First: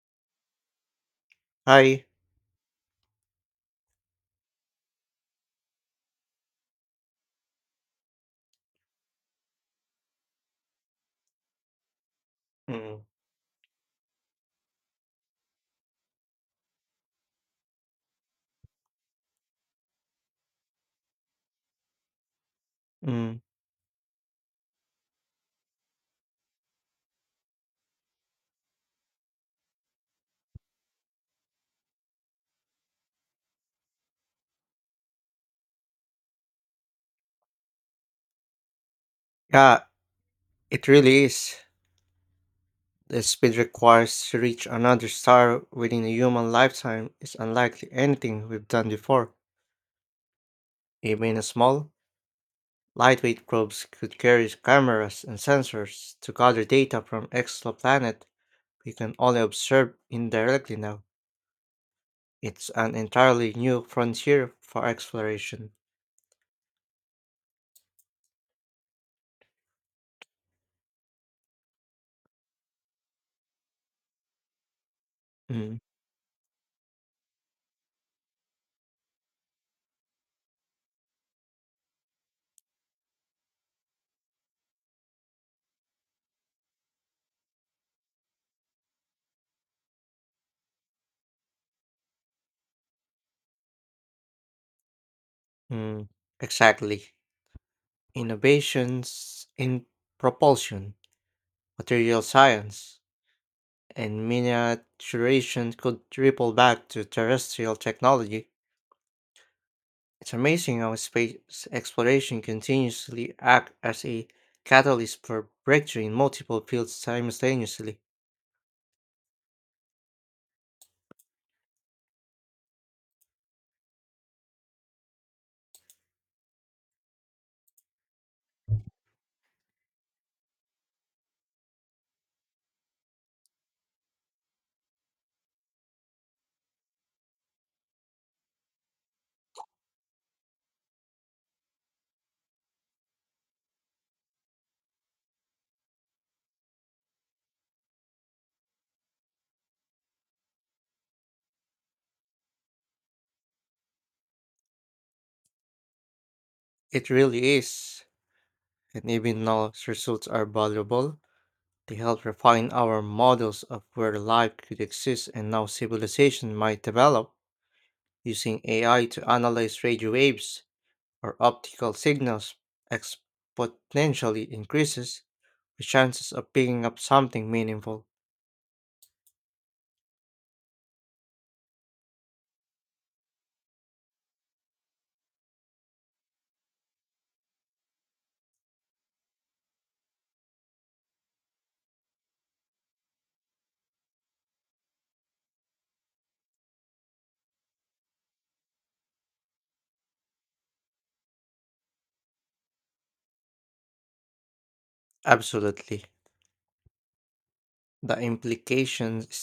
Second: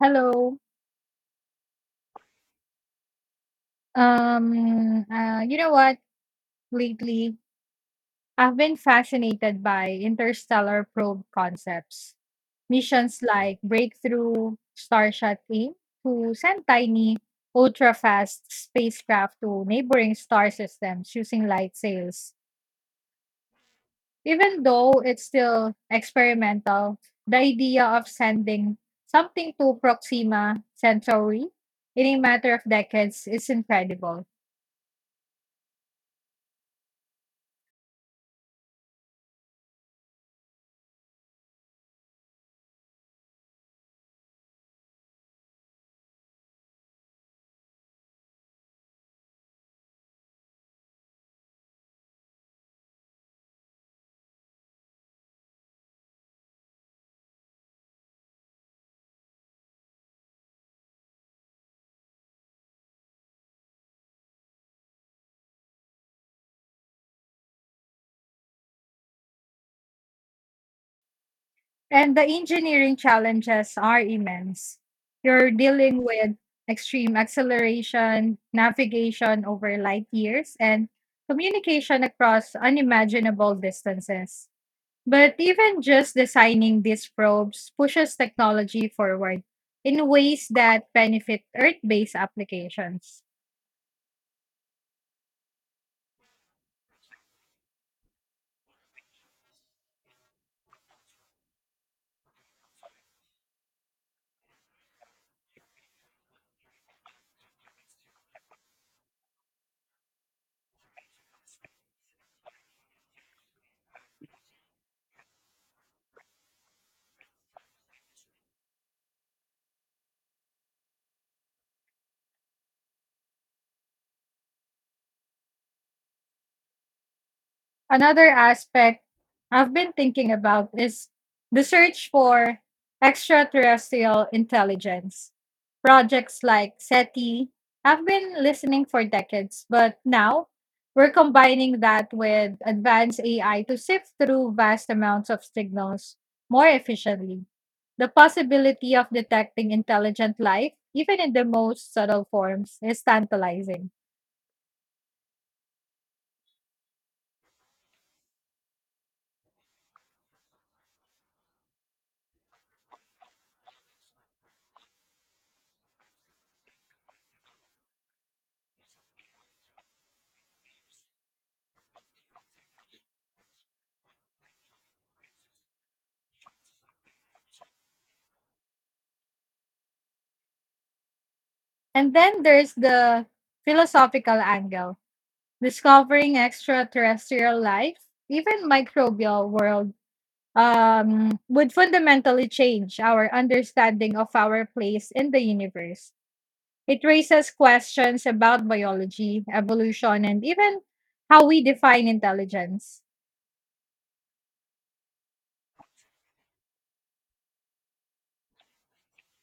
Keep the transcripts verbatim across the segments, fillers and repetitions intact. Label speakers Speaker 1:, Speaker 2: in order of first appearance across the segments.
Speaker 1: Hello.
Speaker 2: Hi.
Speaker 1: Um, uh, you know what? Lately, I've been fascinated by interstellar probe concepts.
Speaker 2: Mm.
Speaker 1: Missions like Breakthrough, Starshot A I M to send tiny, ultra fast spacecraft to neighboring star systems using light sails.
Speaker 2: Mm,
Speaker 1: Even though it's still experimental, the idea of sending something to Proxima Centauri in a matter of decades is incredible.
Speaker 2: yeah, it really is. The speed required to reach another star within a human lifetime is unlikely anything we've done before. Even a small, lightweight probes could carry cameras and sensors to gather data from exoplanet we can only observe indirectly now. It's an entirely new frontier for exploration.
Speaker 1: And the engineering challenges are immense. You're
Speaker 2: Mm,
Speaker 1: dealing with extreme acceleration, navigation over light years, and communication across unimaginable distances. But even just designing these probes pushes technology forward in ways that benefit Earth based applications.
Speaker 2: mm, exactly. Innovations in propulsion, material science, and miniaturization could ripple back to terrestrial technology. It's amazing how space exploration continuously acts as a catalyst for breakthrough in multiple fields simultaneously.
Speaker 1: Another aspect I've been thinking about is the search for extraterrestrial intelligence. Projects like SETI have been listening for decades, but now we're combining that with advanced A I to sift through vast amounts of signals more efficiently. The possibility of detecting intelligent life, even in the most subtle forms, is tantalizing.
Speaker 2: It really is, and even though its results are valuable. They help refine our models of where life could exist and how civilization might develop using A I to analyze radio waves or optical signals exponentially increases the chances of picking up something meaningful.
Speaker 1: And then there's the philosophical angle. Discovering extraterrestrial life, even microbial world, um, would fundamentally change our understanding of our place in the universe. It raises questions about biology, evolution, and even how we define intelligence.
Speaker 2: Absolutely. The implications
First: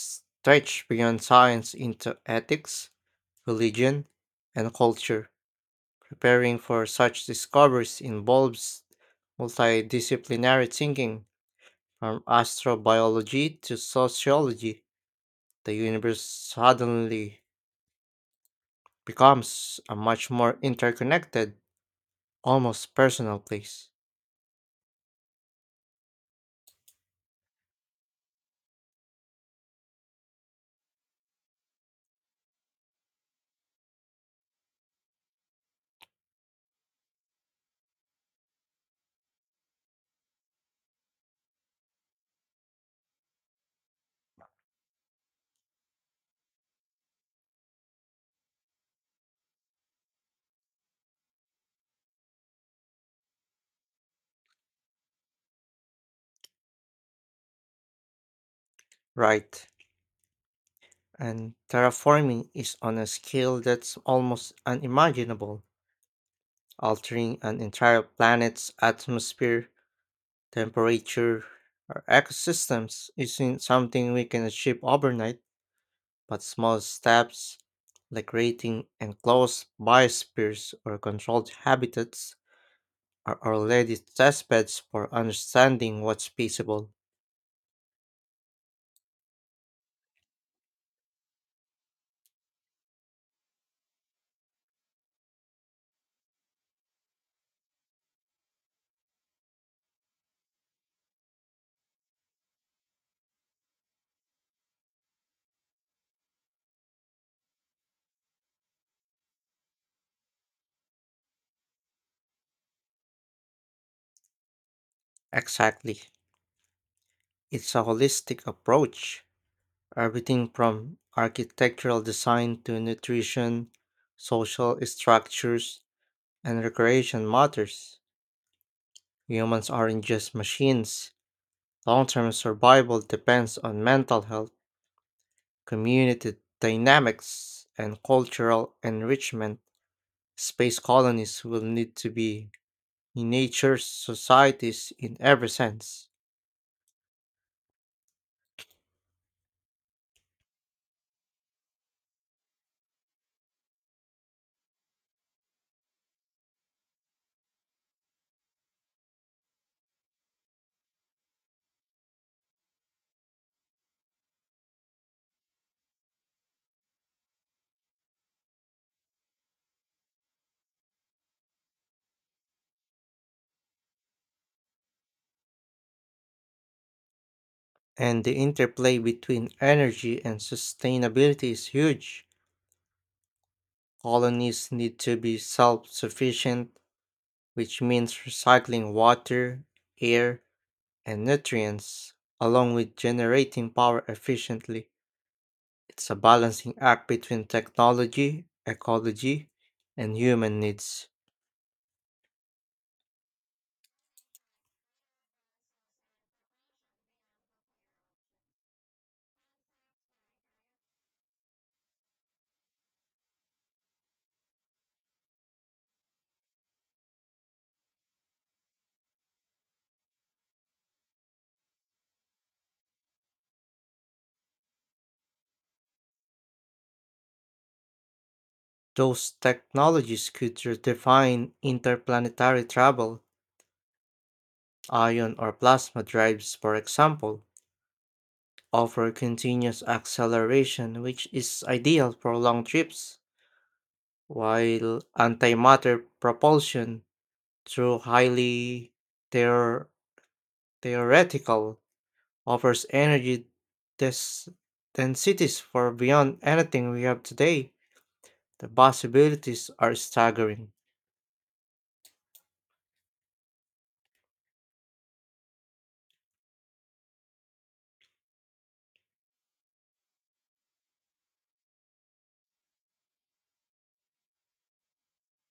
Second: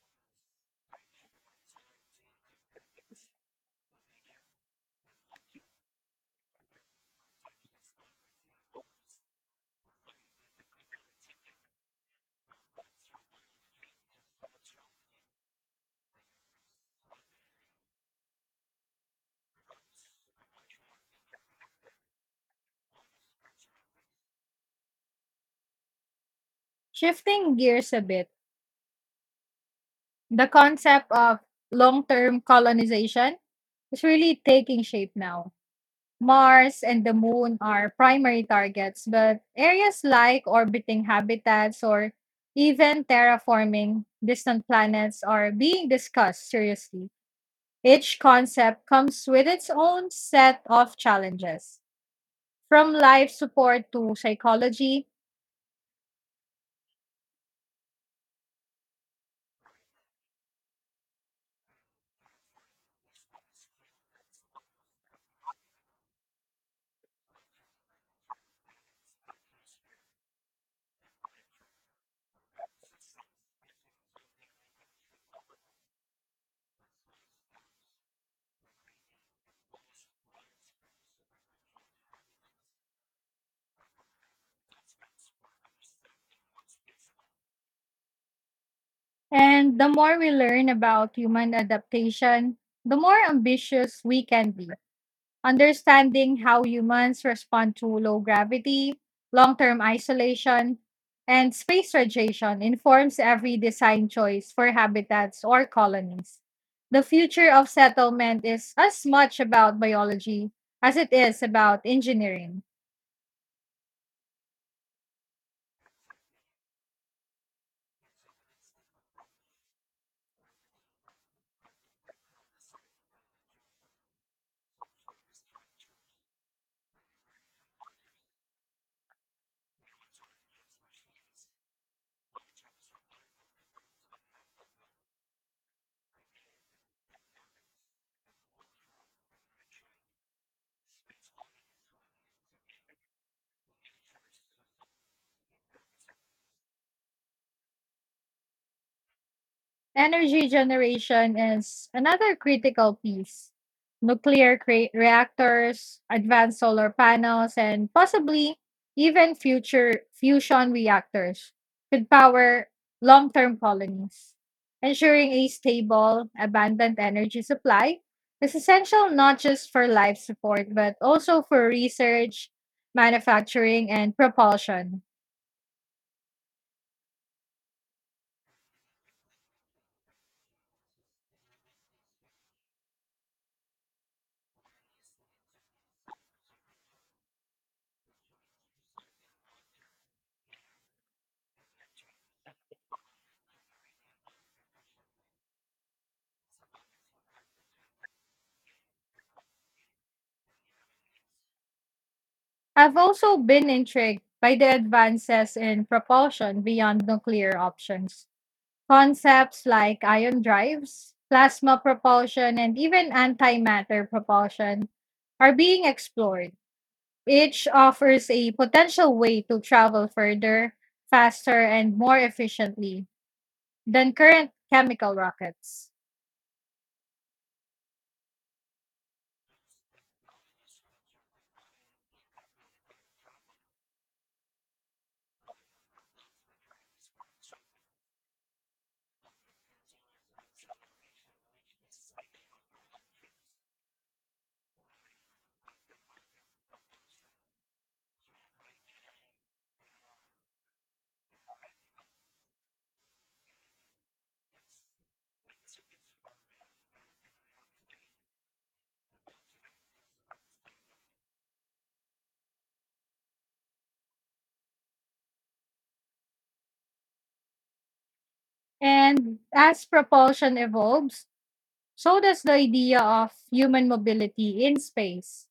Speaker 2: stretch beyond science into ethics, religion, and culture. Preparing for such discoveries involves multidisciplinary thinking, from astrobiology to sociology. The universe suddenly becomes a much more interconnected almost personal place.
Speaker 1: Shifting gears a bit, the concept of long term colonization is really taking shape now. Mars and the Moon are primary targets, but areas like orbiting habitats or even terraforming distant planets are being discussed seriously. Each concept comes with its own set of challenges, from life support to psychology.
Speaker 2: Right? And terraforming is on a scale that's almost unimaginable, altering an entire planet's atmosphere, temperature, or ecosystems isn't something we can achieve overnight, but small steps like creating enclosed biospheres or controlled habitats are already testbeds for understanding what's feasible.
Speaker 1: And the more we learn about human adaptation, the more ambitious we can be. Understanding how humans respond to low gravity, long term isolation, and space radiation informs every design choice for habitats or colonies. The future of settlement is as much about biology as it is about engineering.
Speaker 2: Exactly. It's a holistic approach. Everything from architectural design to nutrition, social structures, and recreation matters. Humans aren't just machines. Long term survival depends on mental health, community dynamics, and cultural enrichment. Space colonies will need to be nature's societies in every sense.
Speaker 1: Energy generation is another critical piece. Nuclear cre- reactors, advanced solar panels, and possibly even future fusion reactors could power long term colonies. Ensuring a stable, abundant energy supply is essential not just for life support, but also for research, manufacturing, and propulsion.
Speaker 2: And the interplay between energy and sustainability is huge. Colonies need to be self sufficient, which means recycling water, air, and nutrients, along with generating power efficiently. It's a balancing act between technology, ecology, and human needs.
Speaker 1: I've also been intrigued by the advances in propulsion beyond nuclear options. Concepts like ion drives, plasma propulsion, and even antimatter propulsion are being explored. Each offers a potential way to travel further, faster, and more efficiently than current chemical rockets.
Speaker 2: Those technologies could redefine interplanetary travel. Ion or plasma drives, for example, offer continuous acceleration, which is ideal for long trips, while antimatter propulsion, though highly theor- theoretical, offers energy des- densities far beyond anything we have today. The possibilities are staggering.
Speaker 1: And as propulsion evolves, so does the idea of human mobility in space.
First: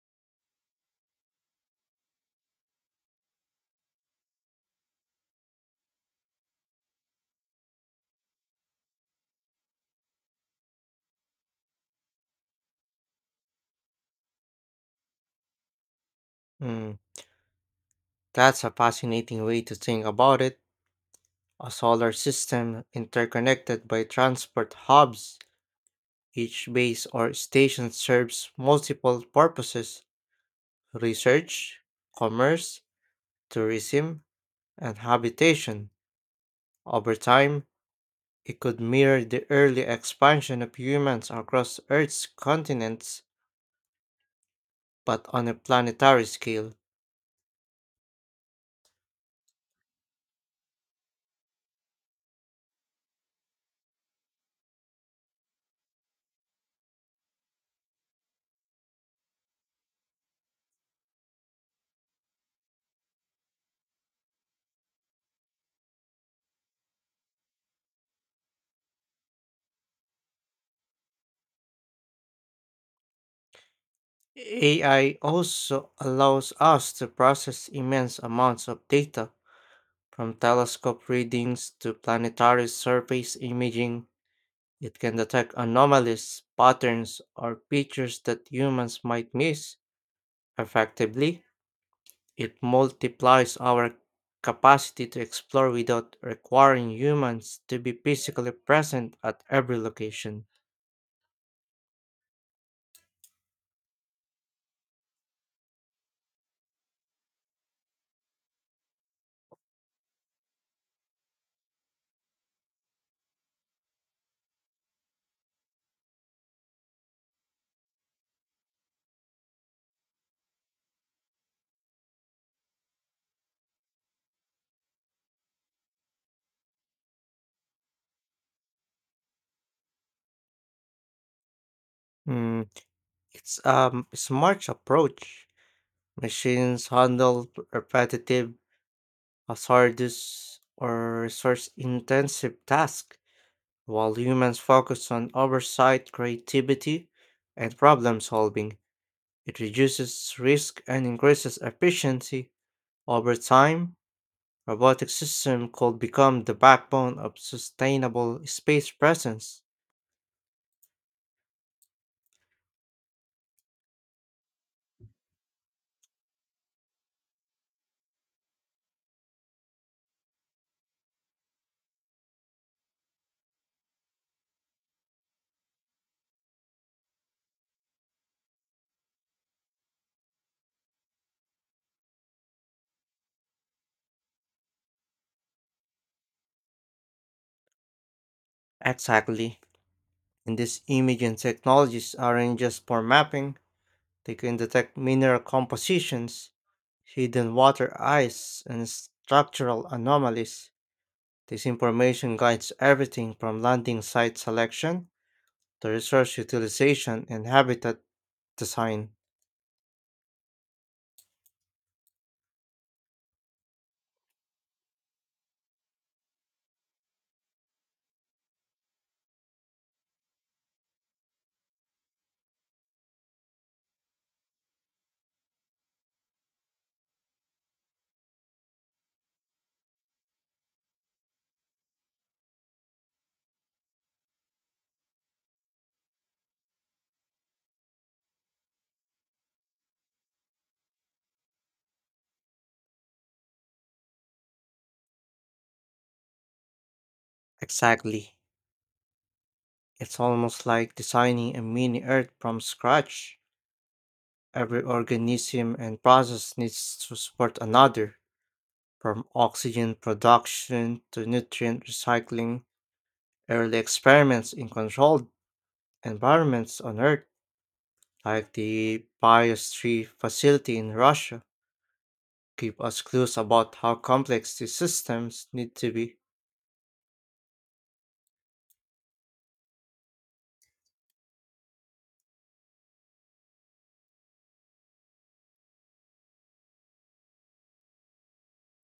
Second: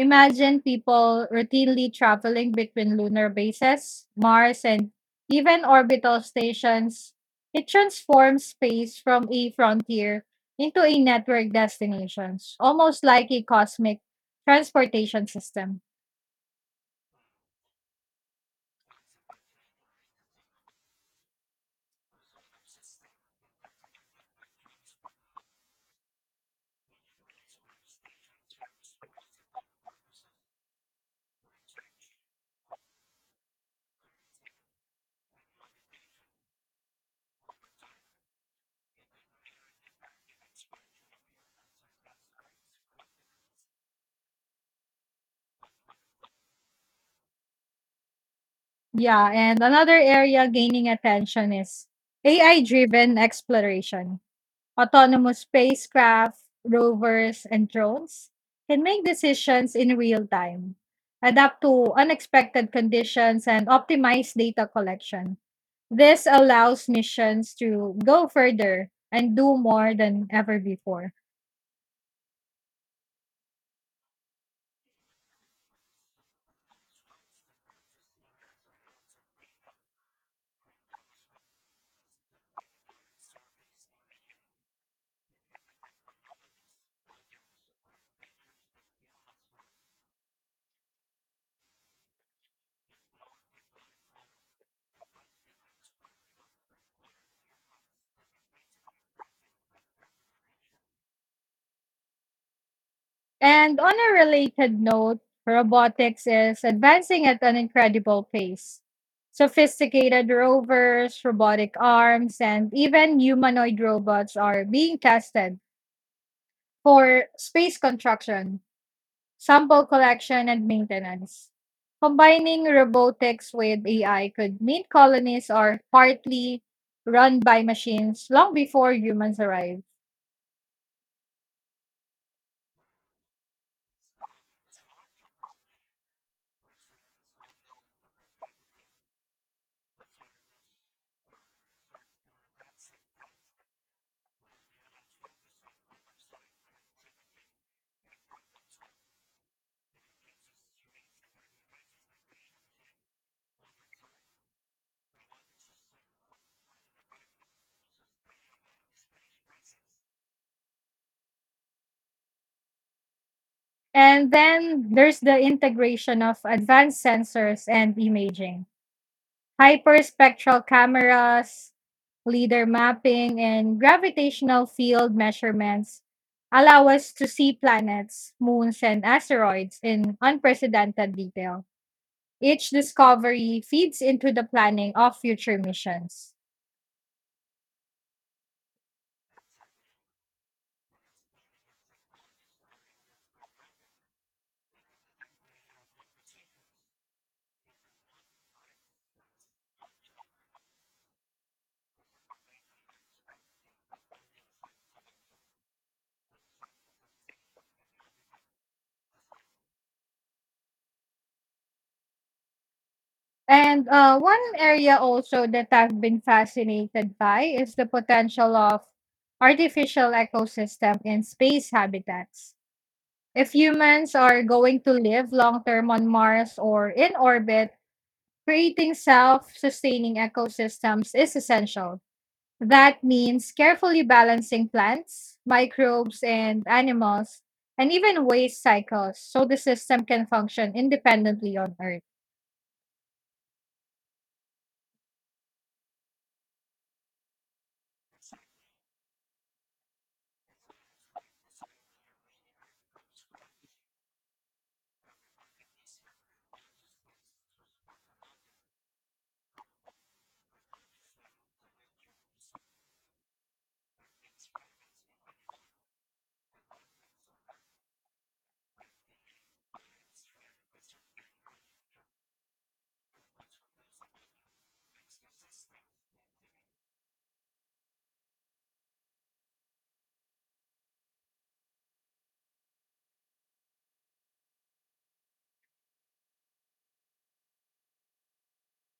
Speaker 1: Imagine people routinely traveling between lunar bases, Mars, and even orbital stations. It transforms space from a frontier into a network destination, almost like a cosmic transportation system.
Speaker 2: Mm, that's a fascinating way to think about it. A solar system interconnected by transport hubs. Each base or station serves multiple purposes: research, commerce, tourism, and habitation. Over time, it could mirror the early expansion of humans across Earth's continents, but on a planetary scale.
Speaker 1: Yeah, and another area gaining attention is A I driven exploration. Autonomous spacecraft, rovers, and drones can make decisions in real time, adapt to unexpected conditions, and optimize data collection. This allows missions to go further and do more than ever before.
Speaker 2: A I also allows us to process immense amounts of data, from telescope readings to planetary surface imaging. It can detect anomalies, patterns, or features that humans might miss effectively. It multiplies our capacity to explore without requiring humans to be physically present at every location.
Speaker 1: And on a related note, robotics is advancing at an incredible pace. Sophisticated rovers, robotic arms, and even humanoid robots are being tested for space construction, sample collection and maintenance. Combining robotics with A I could mean colonies are partly run by machines long before humans arrive.
Speaker 2: Mm, it's a smart approach. Machines handle repetitive, hazardous, or resource intensive tasks, while humans focus on oversight, creativity, and problem solving. It reduces risk and increases efficiency over time. Robotic system could become the backbone of sustainable space presence.
Speaker 1: And then there's the integration of advanced sensors and imaging, hyperspectral cameras, leader mapping, and gravitational field measurements allow us to see planets, moons, and asteroids in unprecedented detail. Each discovery feeds into the planning of future missions.
Speaker 2: Exactly. And these imaging technologies aren't just for mapping, they can detect mineral compositions, hidden water ice, and structural anomalies. This information guides everything from landing site selection to resource utilization and habitat design.
Speaker 1: And uh, One area also that I've been fascinated by is the potential of artificial ecosystem in space habitats. If humans are going to live long term on Mars or in orbit, creating self sustaining ecosystems is essential. That means carefully balancing plants, microbes, and animals, and even waste cycles so the system can function independently on Earth.
Speaker 2: Exactly. It's almost like designing a mini Earth from scratch. Every organism and process needs to support another, from oxygen production to nutrient recycling. Early experiments in controlled environments on Earth, like the Biosphere facility in Russia, give us clues about how complex these systems need to be.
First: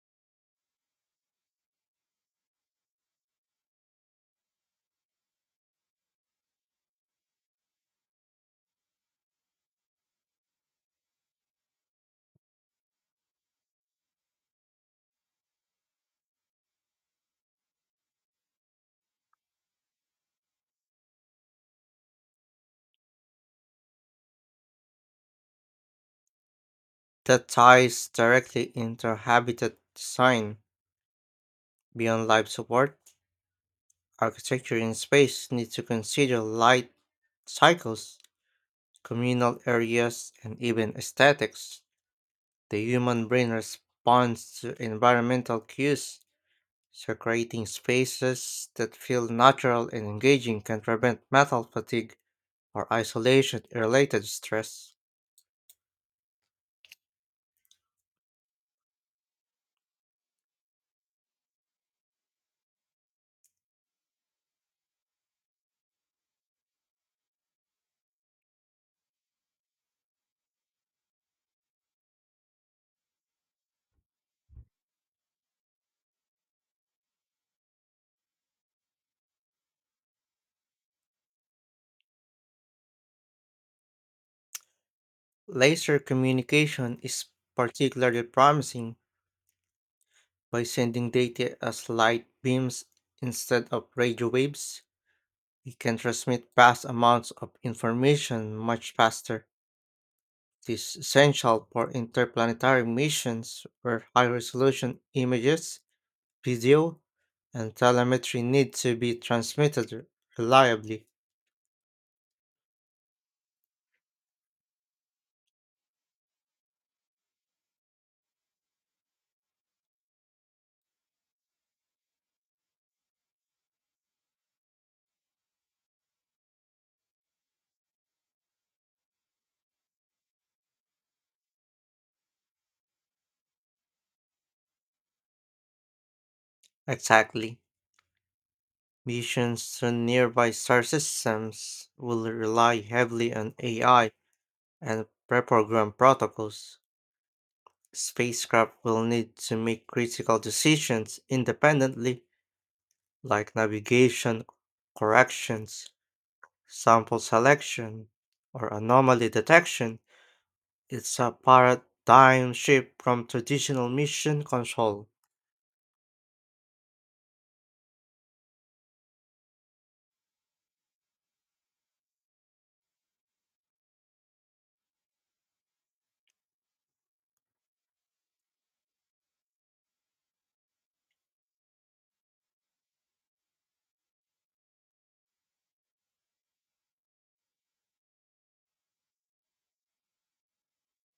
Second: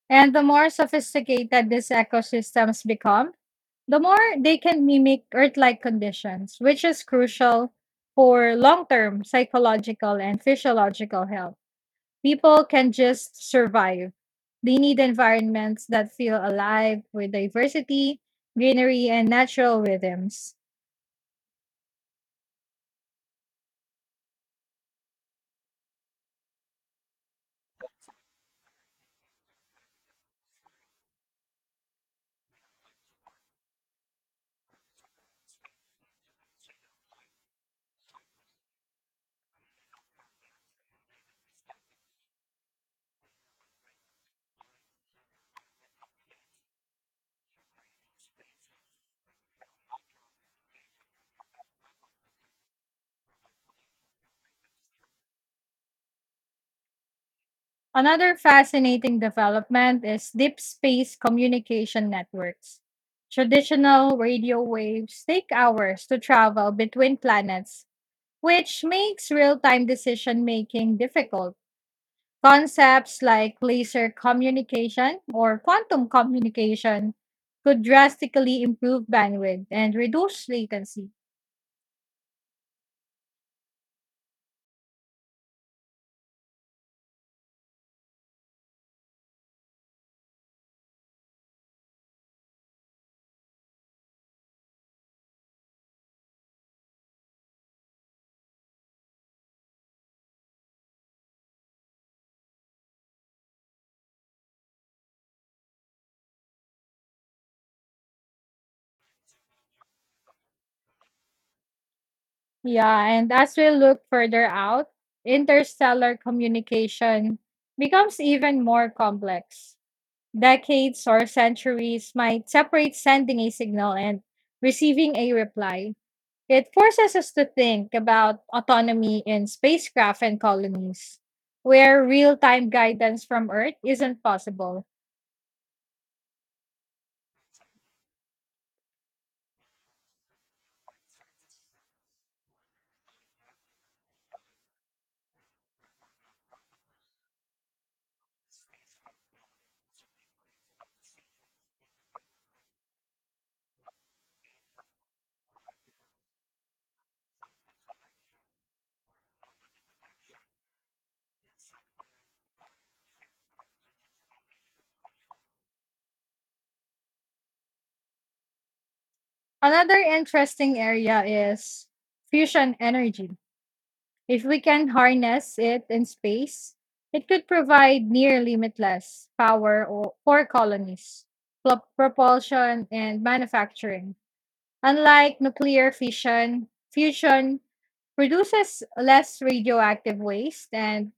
Speaker 1: And the more sophisticated these ecosystems become, the more they can mimic Earth like conditions, which is crucial for long term psychological and physiological health. People can just survive. They need environments that feel alive with diversity, greenery, and natural rhythms.
Speaker 2: That ties directly into habitat design beyond life support. Architecture in space needs to consider light cycles, communal areas, and even aesthetics. The human brain responds to environmental cues, so creating spaces that feel natural and engaging can prevent mental fatigue or isolation related stress.
Speaker 1: Another fascinating development is deep space communication networks. Traditional radio waves take hours to travel between planets, which makes real time decision making difficult. Concepts like laser communication or quantum communication could drastically improve bandwidth and reduce latency.
Speaker 2: Laser communication is particularly promising. By sending data as light beams instead of radio waves, it can transmit vast amounts of information much faster. This is essential for interplanetary missions where high resolution images, video, and telemetry need to be transmitted reliably.
Speaker 1: Yeah, and as we look further out, interstellar communication becomes even more complex. Decades or centuries might separate sending a signal and receiving a reply. It forces us to think about autonomy in spacecraft and colonies, where real time guidance from Earth isn't possible.
Speaker 2: Exactly. Missions to nearby star systems will rely heavily on A I and pre-programmed protocols. Spacecraft will need to make critical decisions independently, like navigation corrections, sample selection, or anomaly detection. It's a paradigm shift from traditional mission control.
Speaker 1: Another interesting area is fusion energy. If we can harness it in space, it could provide near limitless power o- for colonies, pl- propulsion, and manufacturing. Unlike nuclear fission, fusion produces less radioactive waste and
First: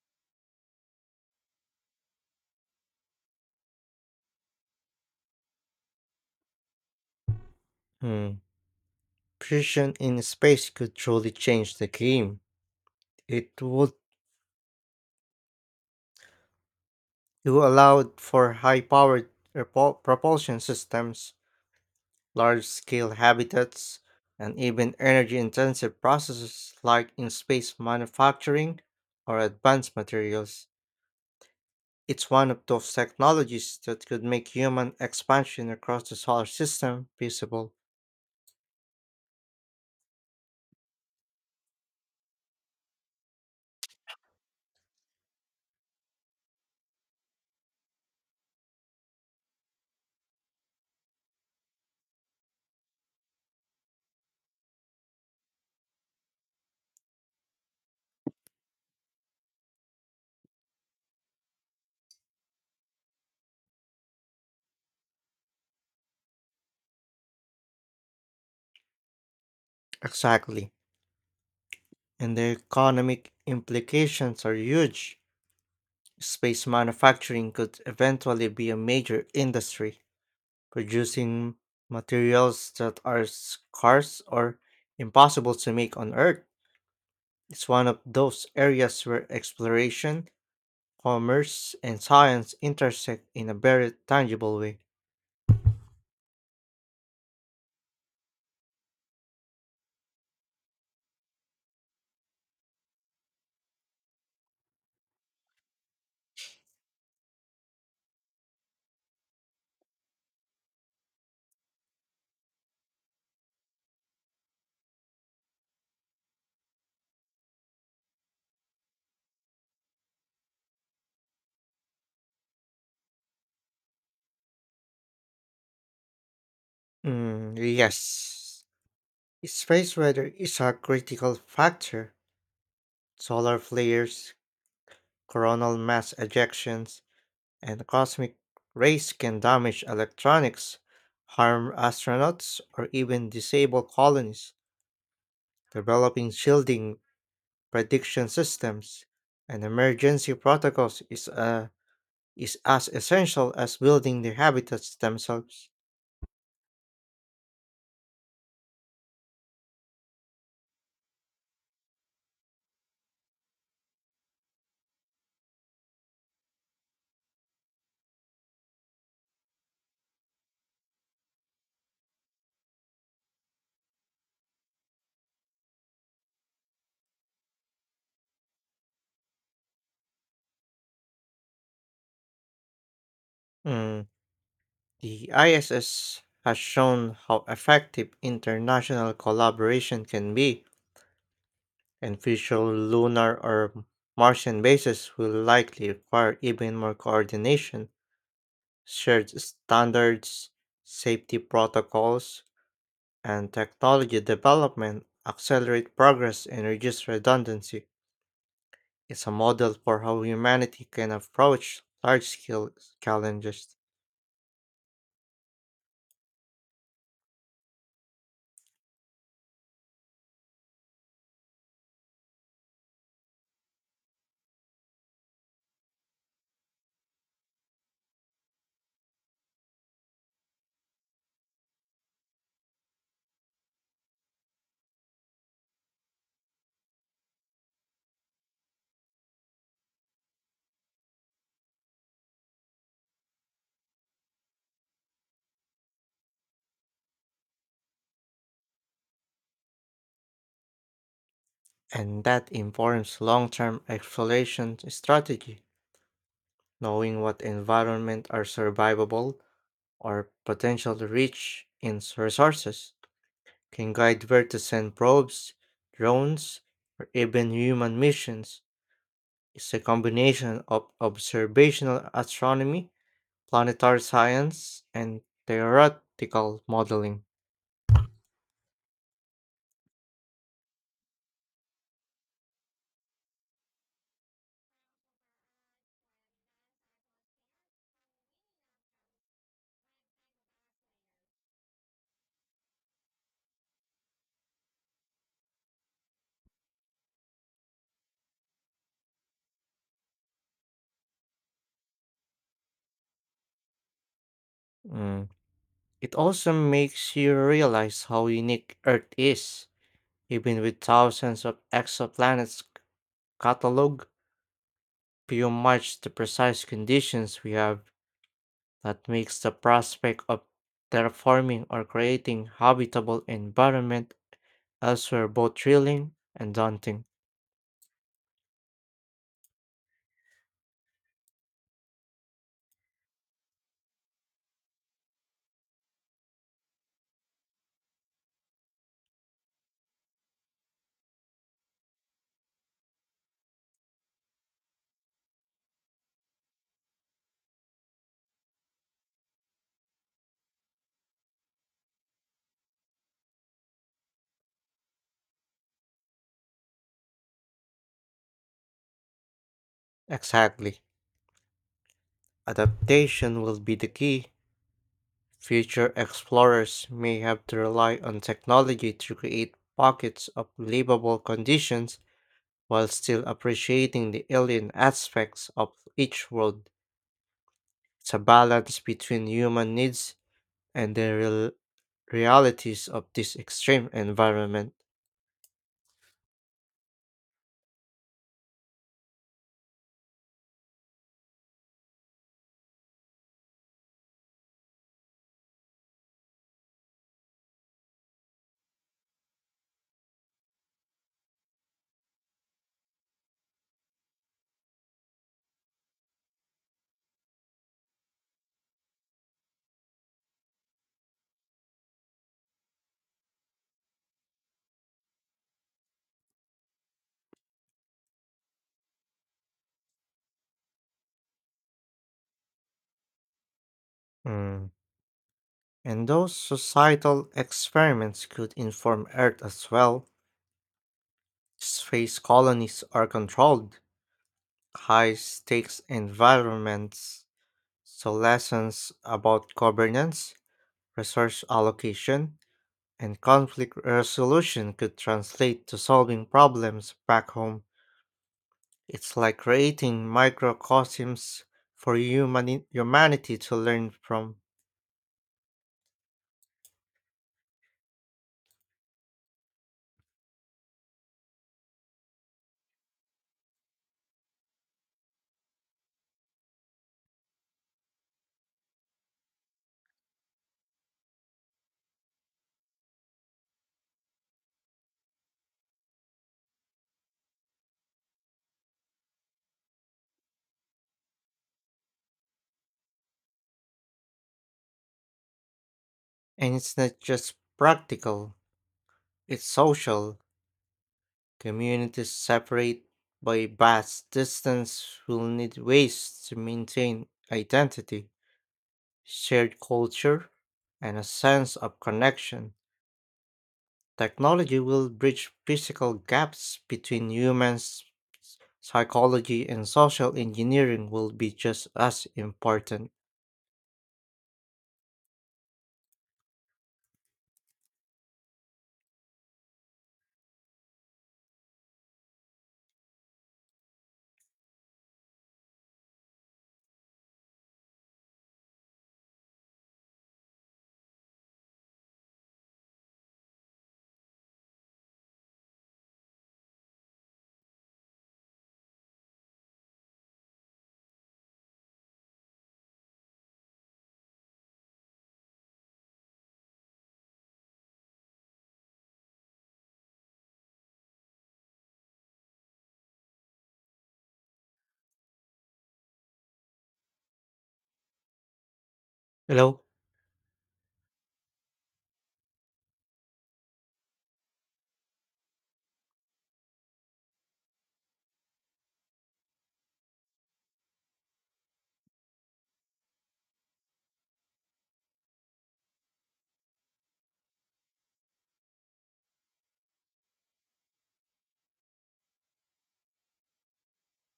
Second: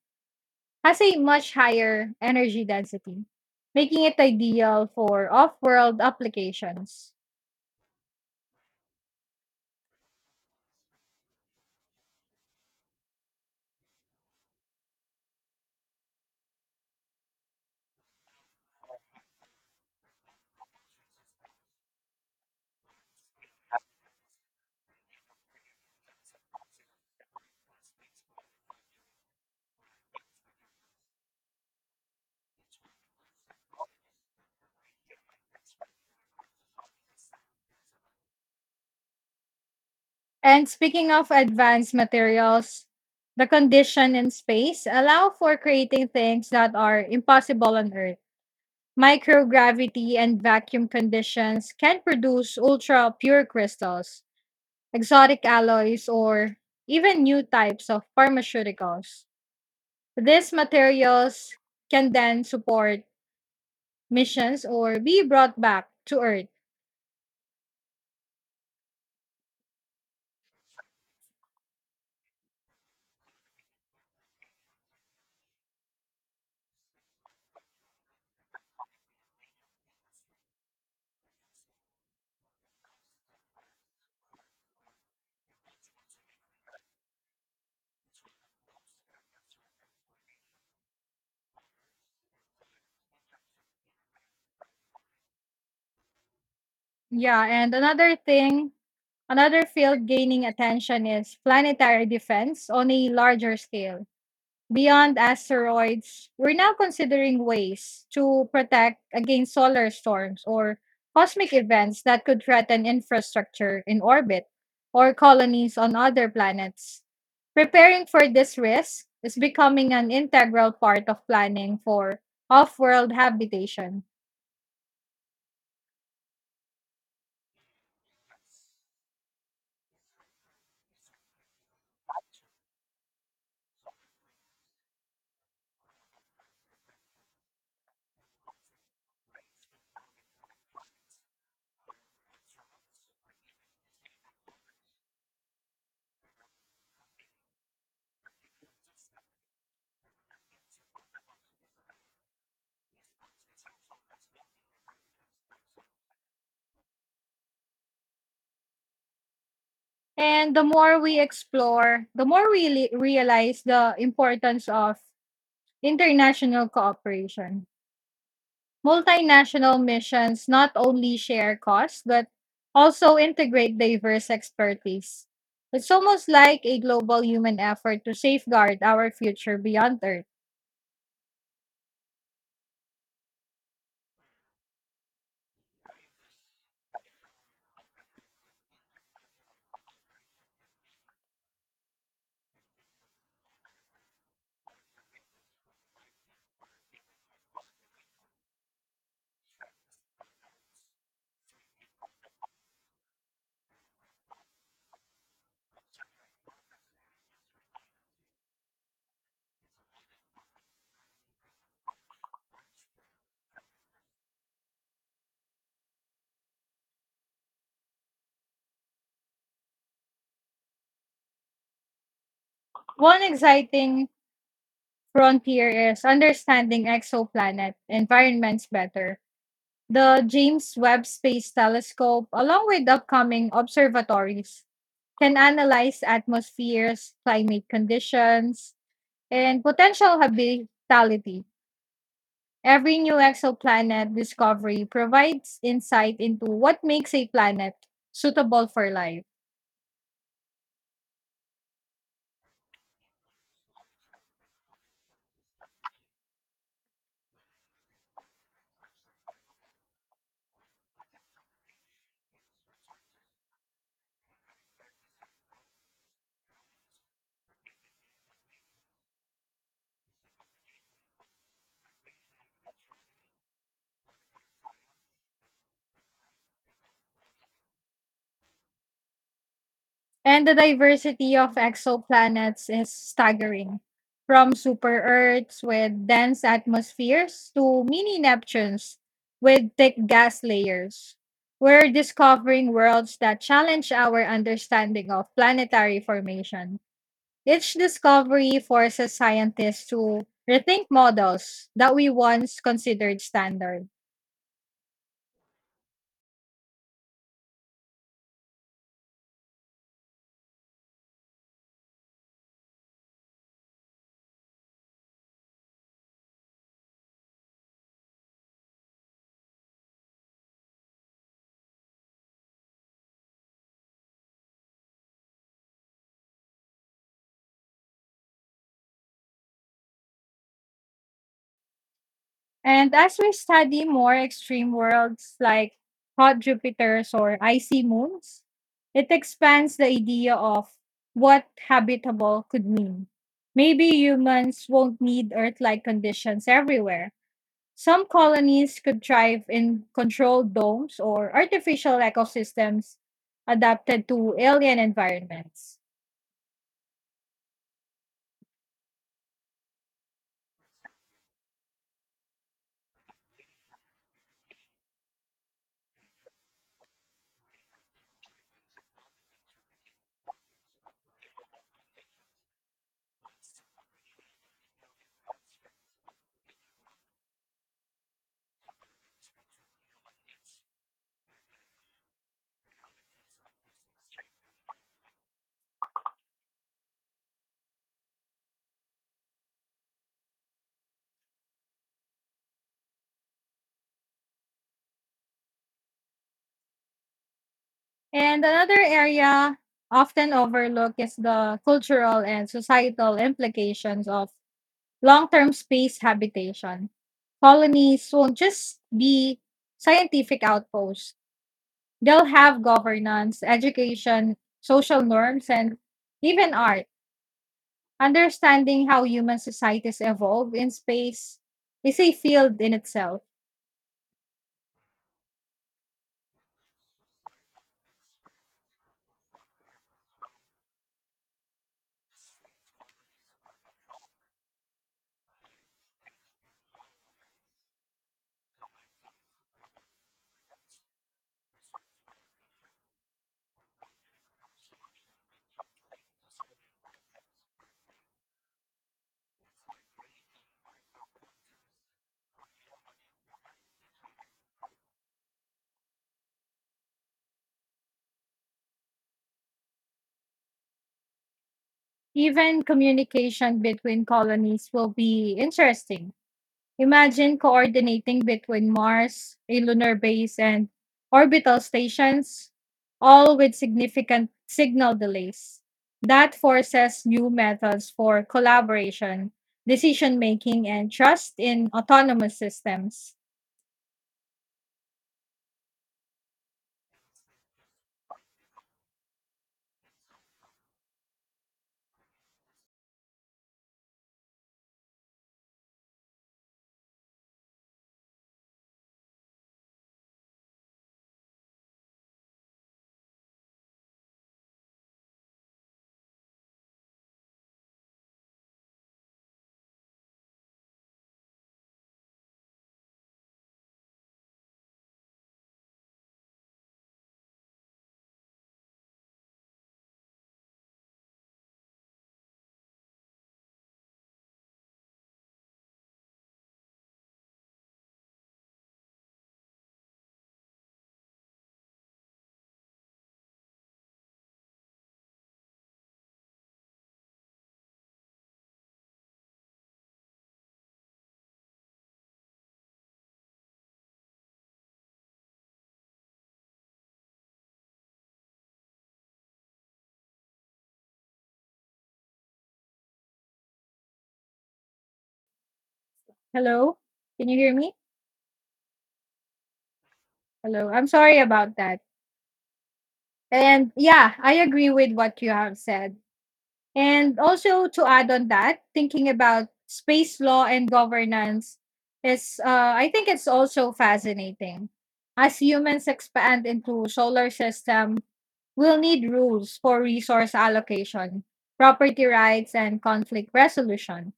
Speaker 1: has a much higher energy density, making it ideal for off world applications.
Speaker 2: Hmm. Precision in space could truly change the game. It would it would allow for high-powered propulsion systems, large-scale habitats, and even energy-intensive processes like in space manufacturing or advanced materials. It's one of those technologies that could make human expansion across the solar system feasible.
Speaker 1: And speaking of advanced materials, the condition in space allow for creating things that are impossible on Earth. Microgravity and vacuum conditions can produce ultra pure crystals, exotic alloys, or even new types of pharmaceuticals. These materials can then support missions or be brought back to Earth.
Speaker 2: Exactly. And the economic implications are huge. Space manufacturing could eventually be a major industry, producing materials that are scarce or impossible to make on Earth. It's one of those areas where exploration, commerce, and science intersect in a very tangible way.
Speaker 1: Yeah, and another thing, another field gaining attention is planetary defense on a larger scale. Beyond asteroids, we're now considering ways to protect against solar storms or cosmic events that could threaten infrastructure in orbit or colonies on other planets. Preparing for this risk is becoming an integral part of planning for off world habitation.
Speaker 2: Mm, yes. Space weather is a critical factor. Solar flares, coronal mass ejections, and cosmic rays can damage electronics, harm astronauts, or even disable colonies. Developing shielding prediction systems and emergency protocols is, uh, is as essential as building the habitats themselves.
Speaker 1: And the more we explore, the more we li- realize the importance of international cooperation. Multinational missions not only share costs, but also integrate diverse expertise. It's almost like a global human effort to safeguard our future beyond Earth.
Speaker 2: Mm, The I S S has shown how effective international collaboration can be, and future lunar or Martian bases will likely require even more coordination, shared standards, safety protocols, and technology development accelerate progress and reduce redundancy. It's a model for how humanity can approach large scale challenges,
Speaker 1: One exciting frontier is understanding exoplanet environments better. The James Webb Space Telescope, along with upcoming observatories, can analyze atmospheres, climate conditions, and potential habitability. Every new exoplanet discovery provides insight into what makes a planet suitable for life.
Speaker 2: and that informs long term exploration strategies. Knowing what environments are survivable or potentially rich in s- resources can guide where to send probes, drones, or even human missions. It's a combination of observational astronomy, planetary science, and theoretical modeling.
Speaker 1: And the diversity of exoplanets is staggering. From super Earths with dense atmospheres to mini Neptunes with thick gas layers. We're discovering worlds that challenge our understanding of planetary formation. Each discovery forces scientists to rethink models that we once considered standard.
Speaker 2: Mm. It also makes you realize how unique Earth is. Even with thousands of exoplanets cataloged, few match the precise conditions we have. That makes the prospect of terraforming or creating habitable environment elsewhere both thrilling and daunting.
Speaker 1: And as we study more extreme worlds like hot Jupiters or icy moons, it expands the idea of what habitable could mean. Maybe humans won't need Earth like conditions everywhere. Some colonies could thrive in controlled domes or artificial ecosystems adapted to alien environments.
Speaker 2: Exactly. Adaptation will be the key. Future explorers may have to rely on technology to create pockets of livable conditions while still appreciating the alien aspects of each world. It's a balance between human needs and the realities of this extreme environment.
Speaker 1: And another area often overlooked is the cultural and societal implications of long term space habitation. Colonies won't just be scientific outposts, they'll have governance, education, social norms, and even art. Understanding how human societies evolve in space is a field in itself.
Speaker 2: Mm. And those societal experiments could inform Earth as well. Space colonies are controlled, high stakes environments, so lessons about governance, resource allocation, and conflict resolution could translate to solving problems back home. It's like creating microcosms for humani- humanity to learn from.
Speaker 1: Even communication between colonies will be interesting. Imagine coordinating between Mars, a lunar base, and orbital stations, all with significant signal delays. That forces new methods for collaboration, decision making, and trust in autonomous systems.
Speaker 2: And it's not just practical, it's social. Communities separate by vast distance will need ways to maintain identity, shared culture, and a sense of connection. Technology will bridge physical gaps between humans. Psychology and social engineering will be just as important.
Speaker 1: Hello? Can you hear me?
Speaker 2: Hello?
Speaker 1: Hello. I'm sorry about that. And yeah, I agree with what you have said. And also to add on that, thinking about space law and governance is, uh, I think it's also fascinating. As humans expand into solar system, we'll need rules for resource allocation, property rights, and conflict resolution.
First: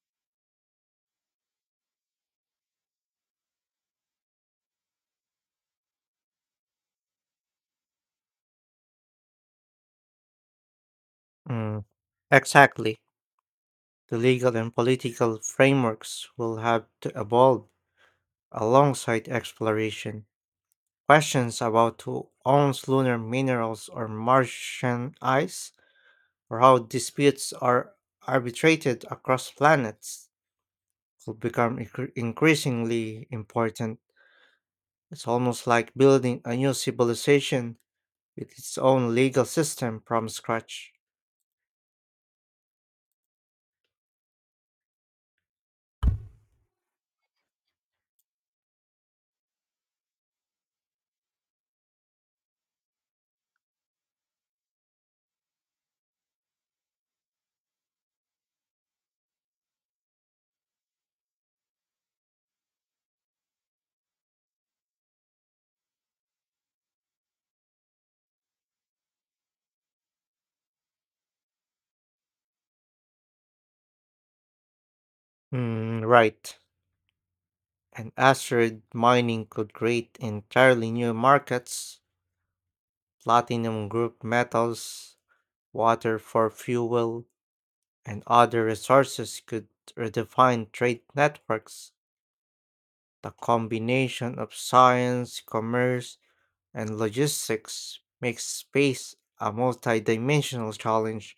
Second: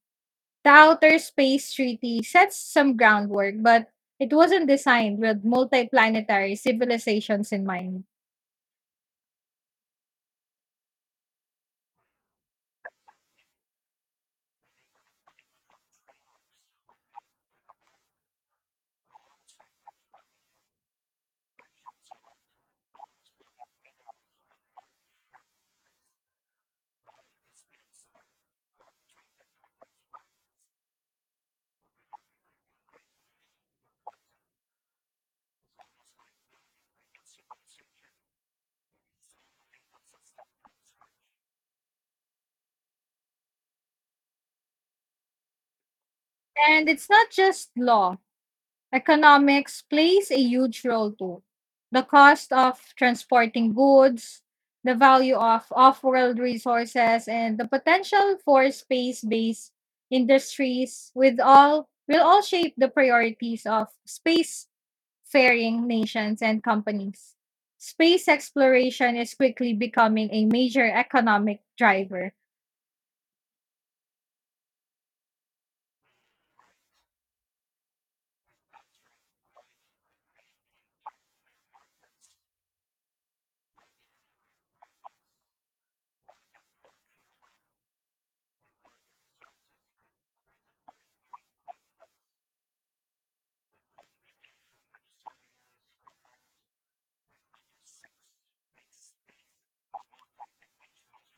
Speaker 1: The Outer Space Treaty sets some groundwork, but it wasn't designed with multiplanetary civilizations in mind.
Speaker 2: Mm, exactly. The legal and political frameworks will have to evolve alongside exploration. Questions about who owns lunar minerals or Martian ice, or how disputes are arbitrated across planets, will become incre- increasingly important. It's almost like building a new civilization with its own legal system from scratch.
Speaker 1: And it's not just law. Economics plays a huge role too. The cost of transporting goods, the value of off world resources, and the potential for space based industries with all will all shape the priorities of space-faring nations and companies. Space exploration is quickly becoming a major economic driver.
Speaker 2: Mm, right. And asteroid mining could create entirely new markets: platinum group metals, water for fuel, and other resources could redefine trade networks. The combination of science, commerce, and logistics makes space a multidimensional challenge,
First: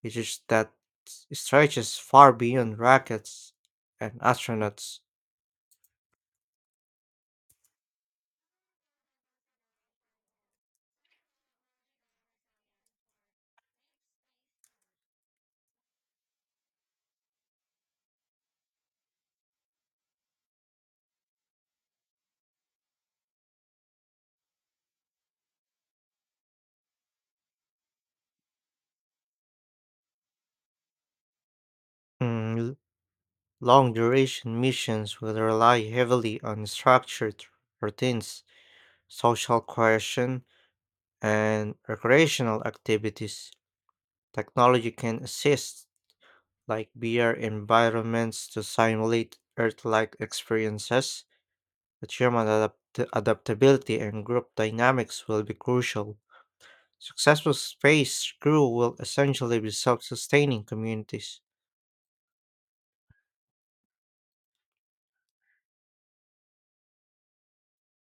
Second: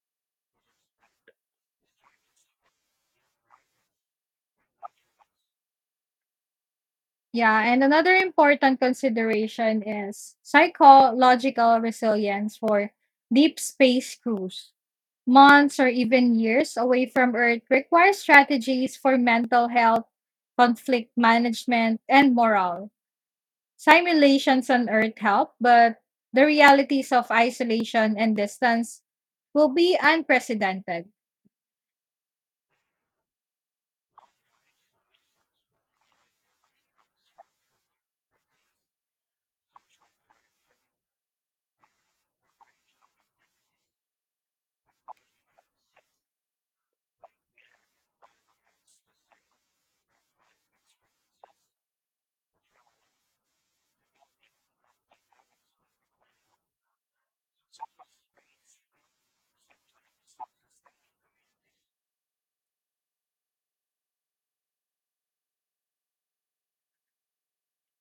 Speaker 2: which is that stretches far beyond rockets and astronauts.
Speaker 1: Yeah, and another important consideration is psychological resilience for deep space crews. Months or even years away from Earth require strategies for mental health, conflict management, and morale. Simulations on Earth help, but the realities of isolation and distance will be unprecedented.
Speaker 2: Mm, Long duration missions will rely heavily on structured routines, social cohesion, and recreational activities. Technology can assist like V R environments to simulate Earth-like experiences, but human adapt- adaptability and group dynamics will be crucial. Successful space crew will essentially be self-sustaining communities.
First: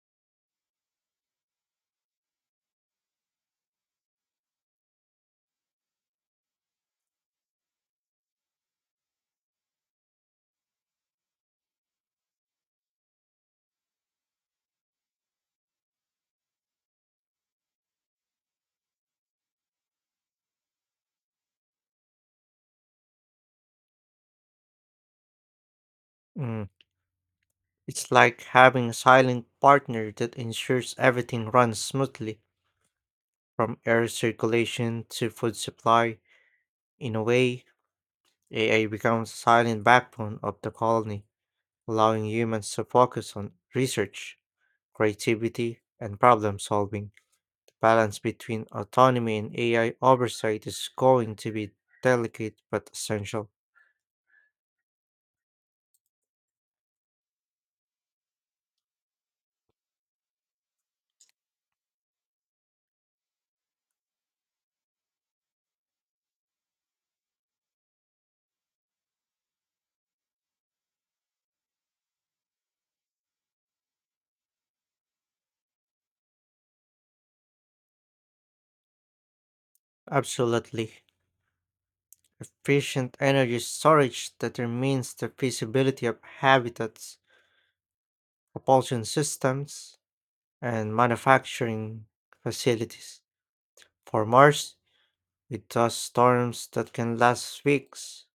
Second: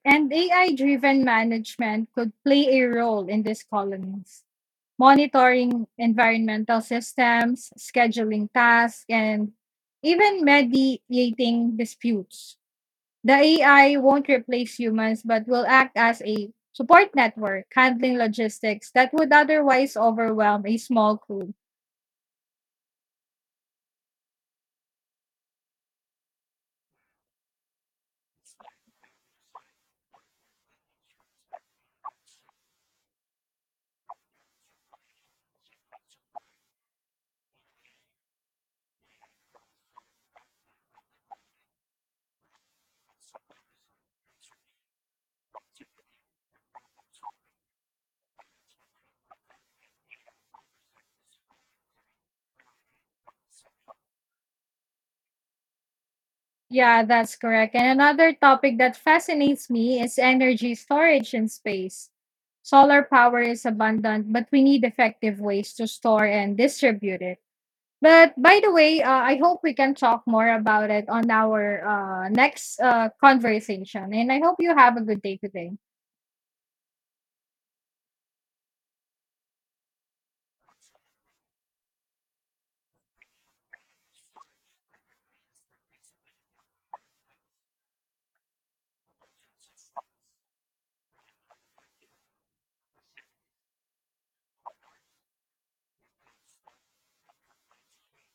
Speaker 1: And A I driven management could play a role in these colonies, monitoring environmental systems, scheduling tasks, and even mediating disputes. The A I won't replace humans, but will act as a support network, handling logistics that would otherwise overwhelm a small crew.
Speaker 2: Mm, It's like having a silent partner that ensures everything runs smoothly, from air circulation to food supply. In a way, A I becomes the silent backbone of the colony, allowing humans to focus on research, creativity, and problem solving. The balance between autonomy and A I oversight is going to be delicate but essential.
Speaker 1: Yeah, that's correct. And another topic that fascinates me is energy storage in space. Solar power is abundant, but we need effective ways to store and distribute it. But by the way, uh, I hope we can talk more about it on our uh, next uh, conversation. And I hope you have a good day today.
Speaker 2: Absolutely. Efficient energy storage determines the feasibility of habitats, propulsion systems, and manufacturing facilities. For Mars, it does storms that can last weeks,